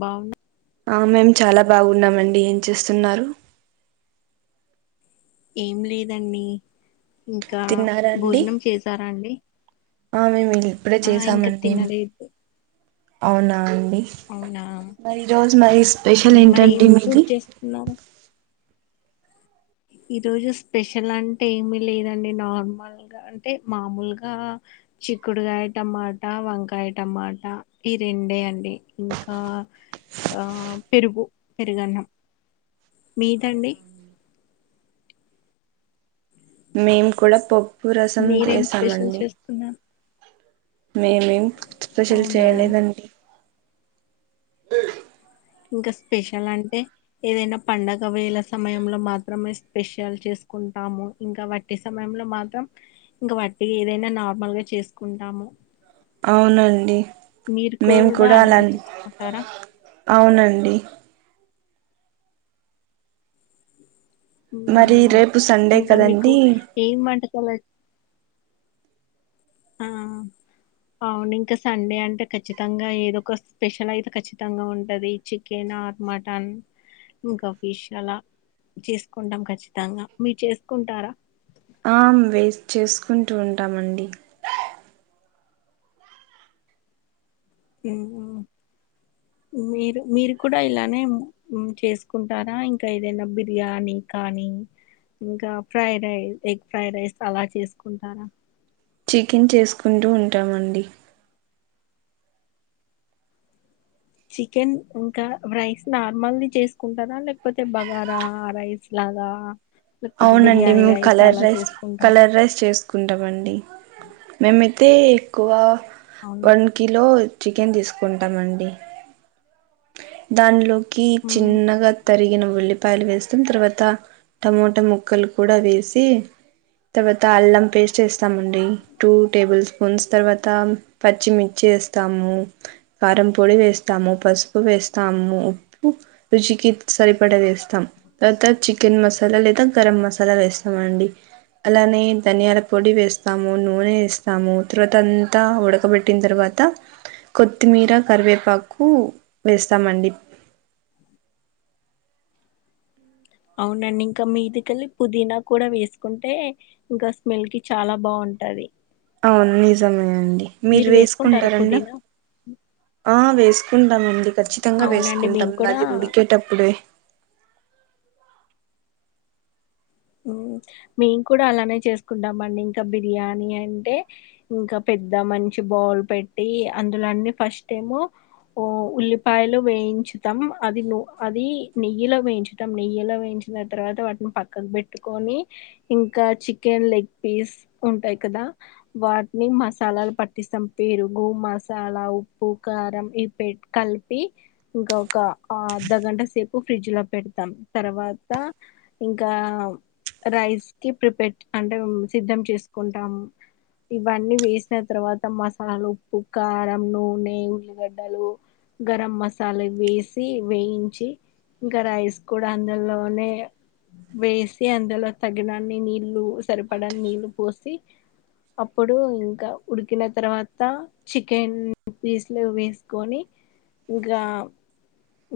బావున్న ఆ మేము చాలా బాగున్నామండి ఏం చేస్తున్నారు ఏం లేదండి ఇంకా తిన్నారా అండి భోజనం చేసారా అండి ఆ మేము ఇప్పుడే ఆ ఇంకా చేసామండి తినలేదు అవునా అవునా మరి ఈ రోజు మరి స్పెషల్ మరి ఏం ఏంటండి మీది ఫుడ్ చేస్తున్నారు ఈ రోజు స్పెషల్ అంటే ఏమి లేదండి నార్మల్ గా అంటే మామూలుగా చిక్కుడుకాయ టమాటా వంకాయ టమాటా ఈ రెండే అండి ఇంకా ఆ పెరుగు పెరుగన్నం మీదండి మేము కూడా పప్పు రసం మీరేం స్పెషల్ చేసామండి చేసుకున్నారు మేమేం స్పెషల్ అవునా చేయలేదండి ఇంకా స్పెషల్ అంటే ఏదైనా పండగ వేల సమయంలో మాత్రమే స్పెషల్ చేసు కుంటాము ఇంకా వట్టి సమయంలో మాత్రం ఇంకా వట్టి ఏదైనా నార్మల్ గా చేసుకుంటాము అవునండి మీరు మేము కూడా అలా అలానే చేసుకుంటారా అవునండి మరి ఉమ్ రేపు సండే ఇంకా మీకు కదండి ఏం వంటకాలు ఆ అవును ఇంకా సండే అంటే ఖచ్చితంగా ఏదో ఒక స్పెషల్ అయితే ఖచ్చితంగా ఉంటది చికెన్ మటన్ ఇంకా ఫిష్ అలా చేసుకుంటాం ఖచ్చితంగా మీరు చేసుకుంటారా కుంటూ ఉంటామండి మ్మ్ మీరు మీరు కూడా ఇలానే చేసుకుంటారా ఇంకా ఏదైనా బిర్యానీ కానీ ఇంకా fry rice egg fry rice అలా చేసుకుంటారా చికెన్ చేసుకుంటూ ఉంటామండి చికెన్ ఇంకా రైస్ నార్మల్ ది చేసుకుంటారా లేకపోతే బగారా రైస్ లా అదా అవునండి మేము కలర్ రైస్ చేసుకుంటారా కలర్ రైస్ చేసుకుంటాండి మేము అయితే ఎక్కువ అవును వన్ కిలో చికెన్ తీసుకుంటామండి దానిలోకి ఉమ్, చిన్నగా తరిగిన ఉల్లిపాయలు వేస్తాం తర్వాత టమోటా ముక్కలు కూడా వేసి తర్వాత అల్లం పేస్ట్ వేస్తామండి టూ టేబుల్ స్పూన్స్ తర్వాత పచ్చిమిర్చి వేస్తాము కారం పొడి వేస్తాము పసుపు వేస్తాము ఉప్పు రుచికి సరిపడా వేస్తాం తర్వాత చికెన్ మసాలా లే స్తము గరం మసాలా వేస్తామండి అలానే ధనియాల పొడి వేస్తాము నూనె వేస్తాము తర్వాత అంతా ఉడకబెట్టిన తర్వాత కొత్తిమీర కరివేపాకు వేస్తామండి అవునండి ఇంకా మీదికెళ్ళి పుదీనా కూడా వేసుకుంటే ఇంకా స్మెల్ కి చాలా బాగుంటంది ఉంటది అవును నిజమే అండి మీరు వేసుకుంటారా వేసుకుంటారండ పుదీనా ఆ వేసుకుంటామండి ఖచ్చితంగా అవునండి వేసుకుంటాం మేము కూడా మళ్ళీ ఉడికేటప్పుడే మేము కూడా అలానే చేసుకుంటామ అండి ఇంకా బిర్యానీ అంటే ఇంకా పె ద్ద మంచి బావుల్ పెట్టి అందులోన్నీ ఫస్ట్ ఏమో ఓ ఉల్లిపాయలు వేయించుతం అది అది నెయ్యిలో వేయించటం నెయ్యిలో వేయి చిన ఆ తర్వాత వాటిని పక్కకు పెట్టి కోని ఇంకా చికెన్ లెగ్ పీస్ ఉంటాయి కదా వాటిని మసాలా పట్టిస్తం పెరుగు మసాలా ఉప్పు కారం ఇ పెట్ కలిపి ఇంకా ఒక అర్ధగంట సేపు ఫ్రిడ్జ్ లో పెడతాం తర్వాత ఇంకా రైస్ కి ప్రిపేర్ అంటే సిద్ధం చేసుకుంటాము ఇవన్నీ వేసిన తర్వాత మసాలు ఉప్పు కారం నూనె ఉల్లిగడ్డలు గరం మసాల ఇవి వేసి వేయించి ఇంక రైస్ కూడ అందులోనే వేస్ అందులో తగినన్ని నీళ్లు సరిపడాని నీళ్లు పోసి అప్పుడు ఇంక ఉడికిన తర్వాత చికెన్ పీస్లు వేసుకొని ఉగ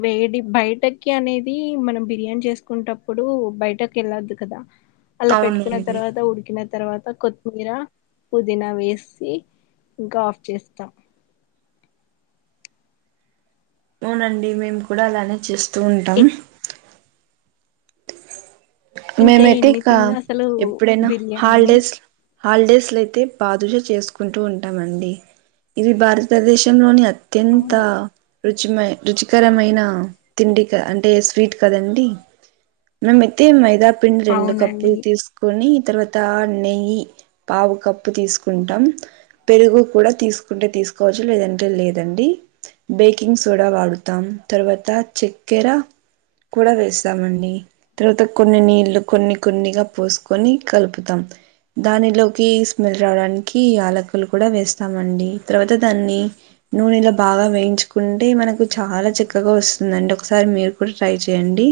వేడి బయటకి అనేది మనం బిర్యానీ చేసుకుంటప్పుడు బయటకి వెళ్ళద్దు కద అలా పెట్టుకున్న అవునండి తర్వాత ఉడికిన తర్వాత కొత్తిమీర పుదీన వేసి ఇంకా ఆఫ్ చేస్తాం అవునండి మేము కూడ అలానే చేస్తూ ఉంటాం ఇ- ఇంకా మేమైతే ఎన్ని ఇక తిన్నా అసలు ఎప్పుడైన బిర్యానీ హాలిడేస్ హాలిడేస్ల అయితే బాదుషా చేసుకుంటూ ఉంటామండి ఇది భారతదేశంలోని అ అత్యంత అవునా రుచిమ రుచికరమైన తిండి అంటే స్వీట్ కదండి మేము అయితే మైద పిండి రెండు అవునండి కప్పులు తీసుకొని తర్వాత నెయ్యి పావు కప్పు తీసుకుంటాం పెరుగు కూడ తీసుకుంటే తీ తీసుకోవచ్చు లేదంటే లేదండి బేకింగ్ సోడ వాడుతాం తర్వాత చెక్కెర కూడ వేస్తామండి తర్వాత కొన్ని నీళ్లు కొన్ని కొన్నిగ పోసుకొని కలుపుతాం దానిలోకి స్మెల్ రావడానికి యలకులు కూడ వేస్తామండి తర్వాత దాన్ని నూనెలో బాగా వేయించుకున్ కుంటే మనకు చాల చక్కగా వస్తుందండి ఒకసారి మీరు కూడ ట్రై చేయండి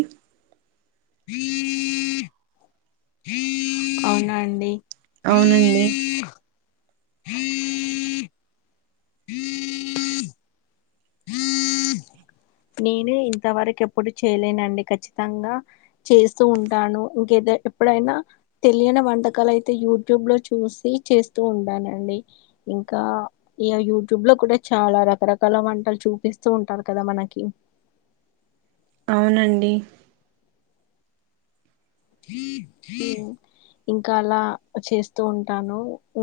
అవునా అండి అవునండి నేను ఇంతవరకు ఎప్పుడు చేయలేనండి ఖచ్చితంగ చేస్తూ ఉంటాను ఇంకే ఎప్పుడైనా తెలియని వంటకాలు అయితే యూట్యూబ్ లో చూసి చేస్తూ ఉంటానండి ఇంకా ఇ యూట్యూబ్ లో కూడ చాల రకరకాల వంటలు చూపిస్తూ ఉంటారు కదా మన క అవునండి ఉ ఇంక అలా చేస్తూ ఉంటాను ఉ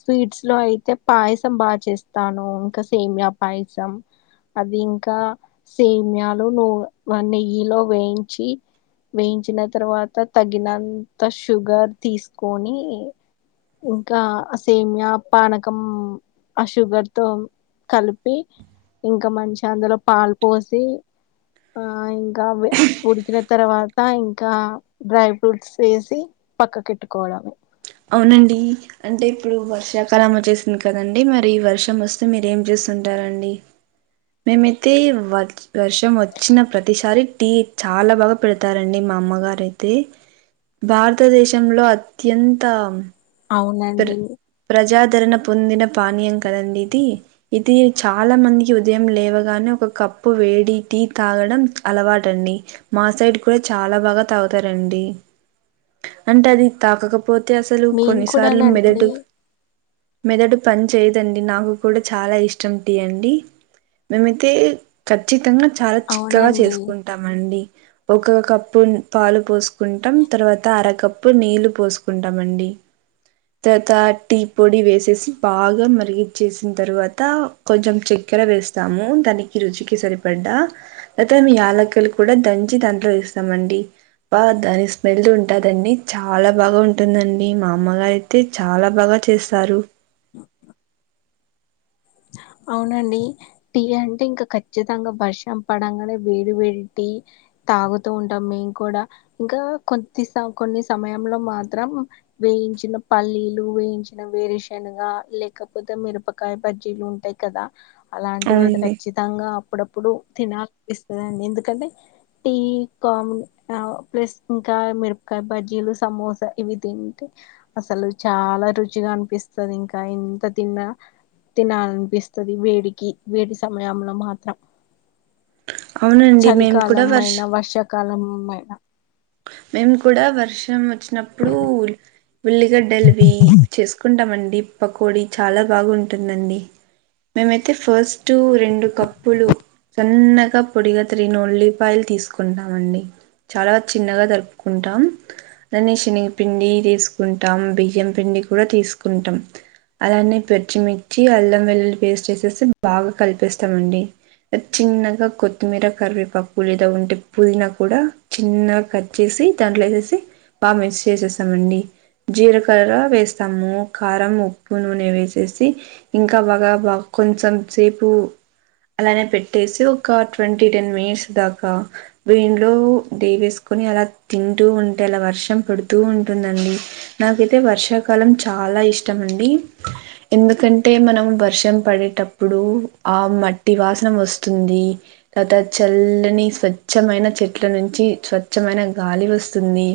స్వీట్స్ లో అయితే పాయసం బాగ చేస్తాను ఇంకా సేమియా పాయసం అది ఇంక సేమ్యాలు నువ్వు నెయ్యిలో వేయించి వేయించిన తర్వాత తగినంత షుగర్ తీసుకొని ఇంకా సేమియా పానకం ఆ షుగర్ తో కలిపి ఇంకా మంచి అందులో పాలు పోసి ఆ ఇంకా ఉడికిన తర్వాత ఇంక ఇంకా డ్రై ఫ్రూట్స్ వేసి పక్కకెట్టుకోవడమే అవునండి అంటే ఇప్పుడు వర్షాకాలం వచ్చేసింది కదండి మరి వర్షం వస్తే మీర ఏం చే స్తుంటారండి మేమైతే వ వర్షం వచ్చిన ప్రతిసారి టీ చాలా బాగ పెడతారండి మా అమ్మగారయితే భారతదేశంలో అత్యంత అవునండి వితరణ పొందిన పానీయం కదండి ఇది, ఇది చాలా మందికి ఉదయం లేవగానే ఒక కప్ ప్పు వేడి టీ తాగడం అలవాటండి మా సైడ్ కూడా చాలా బాగా తాగుతారండి. అంటే అది తాగకపోతే అసలు మేము కొన్నిసార్లు కూడానండి మెదడు మెదడు పని చేయదండి నాకు కూడా చాలా ఇష్టం టీ అండి. మేమైతే ఖచ్చితంగా చాలా చిక్కగా అవునండి చేస్కుంటామండి ఒక కప్పు పాలు పోసుకుంటాం తర్వాత అరకప్పు నీళ్ళు పోసుకుంటామండి. తర్వాత టీ పొడి వేసేసి బాగా మరిగిచ్చేసిన తర్వాత కొంచెం చె కెర వేస్తాము దానికి రుచికి సరిపడ్డా తర్వాత మీ యాలక్కలు కూడా దంచి దాంట్లో వేస్తామండి బ దాని స్మెల్ ఉంటాదండి చాలా బాగా ఉంటుందండి మా అమ్మగా అయితే చాలా బాగా చేస్తారు [inaudible] అవునండి టీ అంటే ఇంకా ఖచ్చితంగా వర్షం పడంగానే వేడి వేడి టీ తాగుతూ ఉంటాం మేము కూడా ఇంకా కొద్ది స కొన్ని సమయంలో మాత్రం వె వేయించిన పల్లీలు వేయించిన వేరుశనగా లేకపోతే మిరపకాయ్ బజ్జీలు ఉంటాయి కదా అలాంటివి అయితే అవునండి ఖచ్చితంగా అప్పుడప్పుడు తిన పిస్తుందండి ఎందుకంటే టీ కమ్ ప్లస్ ఇంకా మిరపకాయ బజ్జీలు సమోసా ఇవి తింటే అసలు చాలా రుచిగా అనిపిస్తది. ఇంకా ఎంత తిన్నా తినాలనిపిస్తుంది వేడికి వేడి సమయంలో మాత్రం అవునండి మేము కూడా చలికాలం వర్ష అయినా వర్షాకాలమైనా మేము కూడా వర్షం వచ్చినప్పుడు ఉల్లిగడ్డలవి చేసుకుంటామండి పకోడి చాలా బాగుంటుందండి. మేమైతే ఫస్టు రెండు కప్పులు సన్నగా పొడిగా తరిగినా ఉల్లిపాయలు తీసుకుంటామండి చాలా చిన్నగా తరుపుకుంటాం అన్ని శనగపిిండి తీసుకుంటాం బియ్యం పిండి కూడా తీసుకుంటా ఉంత్ అలానే పచ్చిమిర్చి అల్లం వెల్లుల్లి పేస్ట్ వేసేసి బాగా కలిపేస్తామండి. చిన్నగా కొత్తిమీర కరివేపాకు లేదా ఉంటే పుదీనా కూడా చిన్నగా క చేసి దాంట్లో యేసేసి బాగా మిక్స్ చేసేస్తామండి జీరకర్ర వేస్తాము కారం ఉప్పు నూనె వేసేసి ఇంకా బాగా బా కొంచెం సేపు అలానే పెట్టేసి ఒక ట్వంటీ టెన్ మినిట్స్ దాకా వేయిన్లో దేవెస్ కొని అలా తింటూ ఉంటే అలా వర్షం పడుతూ ఉంటుందండి నాకైతే వర్షాకాలం చా లా ఇష్టం అండి ఎందుకంటే మనం వర్షం పడేటప్పుడు ఆ మట్ ట్టి వాసన వస్తుంది తర్వతా చల్లని స్వచ్ఛమైన చెట్ల నుంచి స్వ చ్చమైన గాలి వస్తుంది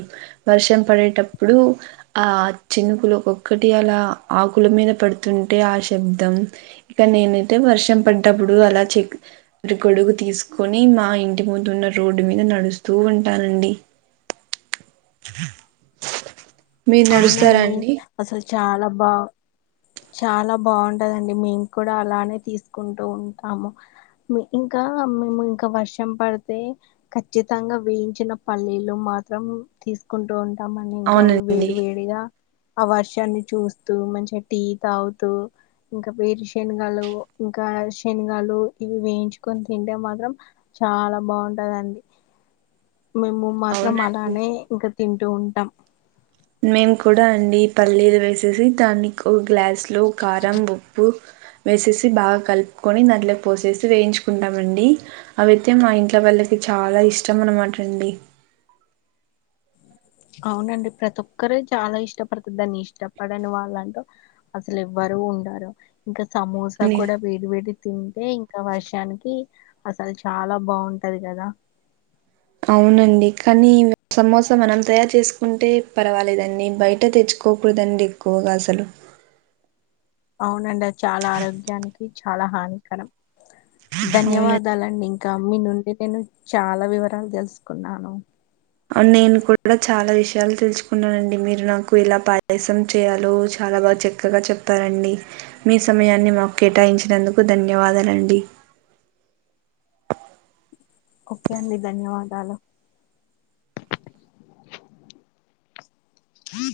వర్షం పడేటప్పుడు ఆ చినుకులు ఒక్కక్ టి అలా ఆకుల మీద పడుతుంటే ఆ శబ్దం ఇక నేనైతే వర్షం పడ్డప్పుడు అలా చెక్ గొడుగు తీసుకొని మా ఇంటి ముందు ఉన్న రోడ్డు మీద నడుస్తూ ఉన్ టానండి మీరు నడుస్తారా అవునండి అండి అసలు చాలా బా చాలా బాగుంటదండి మేము కూడా అలానే తీసుకుంటూ ఉంటాము. మీ ఇంకా మేము ఇంకా వర్షం పడితే ఖచ్చితంగా వేయించిన పల్లీలు మ మాత్రం తీసుకుంటూ ఉంటామని ఇంకా అవునండి వేడి వేడిగా ఆ వర్షాన్ని చూస్తూ మంచిగా టీ తాగుతూ ఇంకా వేరు శనగలు ఇంకా శనగాలు ఇవి వేయించుకొని తింటే మాత్రం చాలా బాగుంటదండి మేము మాత్రం అవునండి అలానే ఇంకా తింటూ ఉంటాం మేము కూడా అండి పల్లీలు వేసేసి దానికి ఒక గ్లాస్ లో కారం ఉప్పు వేసేసి బాగా కలుపుకొని దాంట్లో పోసేసి వేయించుకుంటామండి అవితే మా ఇంట్లో వాల్ నాకు చాలా ఇష్టం అన్నమాట అండి అవునండి ప్రతి ఒక్కర చాలా ఇష్టపడుత దాన్ని ఇష్టపడని వాళ్ళంటూ అసలు ఎవ్వరు రు ఉండారు ఇంకా సమోస కూడా వేడి వేడి తింటే ఇంకా వర్షానికి అసలు చాలా బాగుంటది కదా అవునండి కానీ సమోసా మనం తయారు చేసుకుంటే పర్వాలేదండి బయట తెచ్చు కోకూడదండి ఎక్కువగా అసలు అవునండి అది చాలా ఆరోగ్యానికి చాలా హానికరం అవును ధన్యవాదాలండి ఇం కా మీ నుండి నేను చాలా వివరాలు తెలుసుకున్నాను అవు నేను కూడా చాలా విషయాలు తెలుసుకున్నానండి మీరు నాకు ఎలా పాయసం చేయాలో చాలా చాలా బాగా చక్కగా చెప్పారండి మీ సమయాన్ని మాకు కేటాయించినందుకు ధన్యవాదాలండి ఓకే అండి ధన్యవాదాలు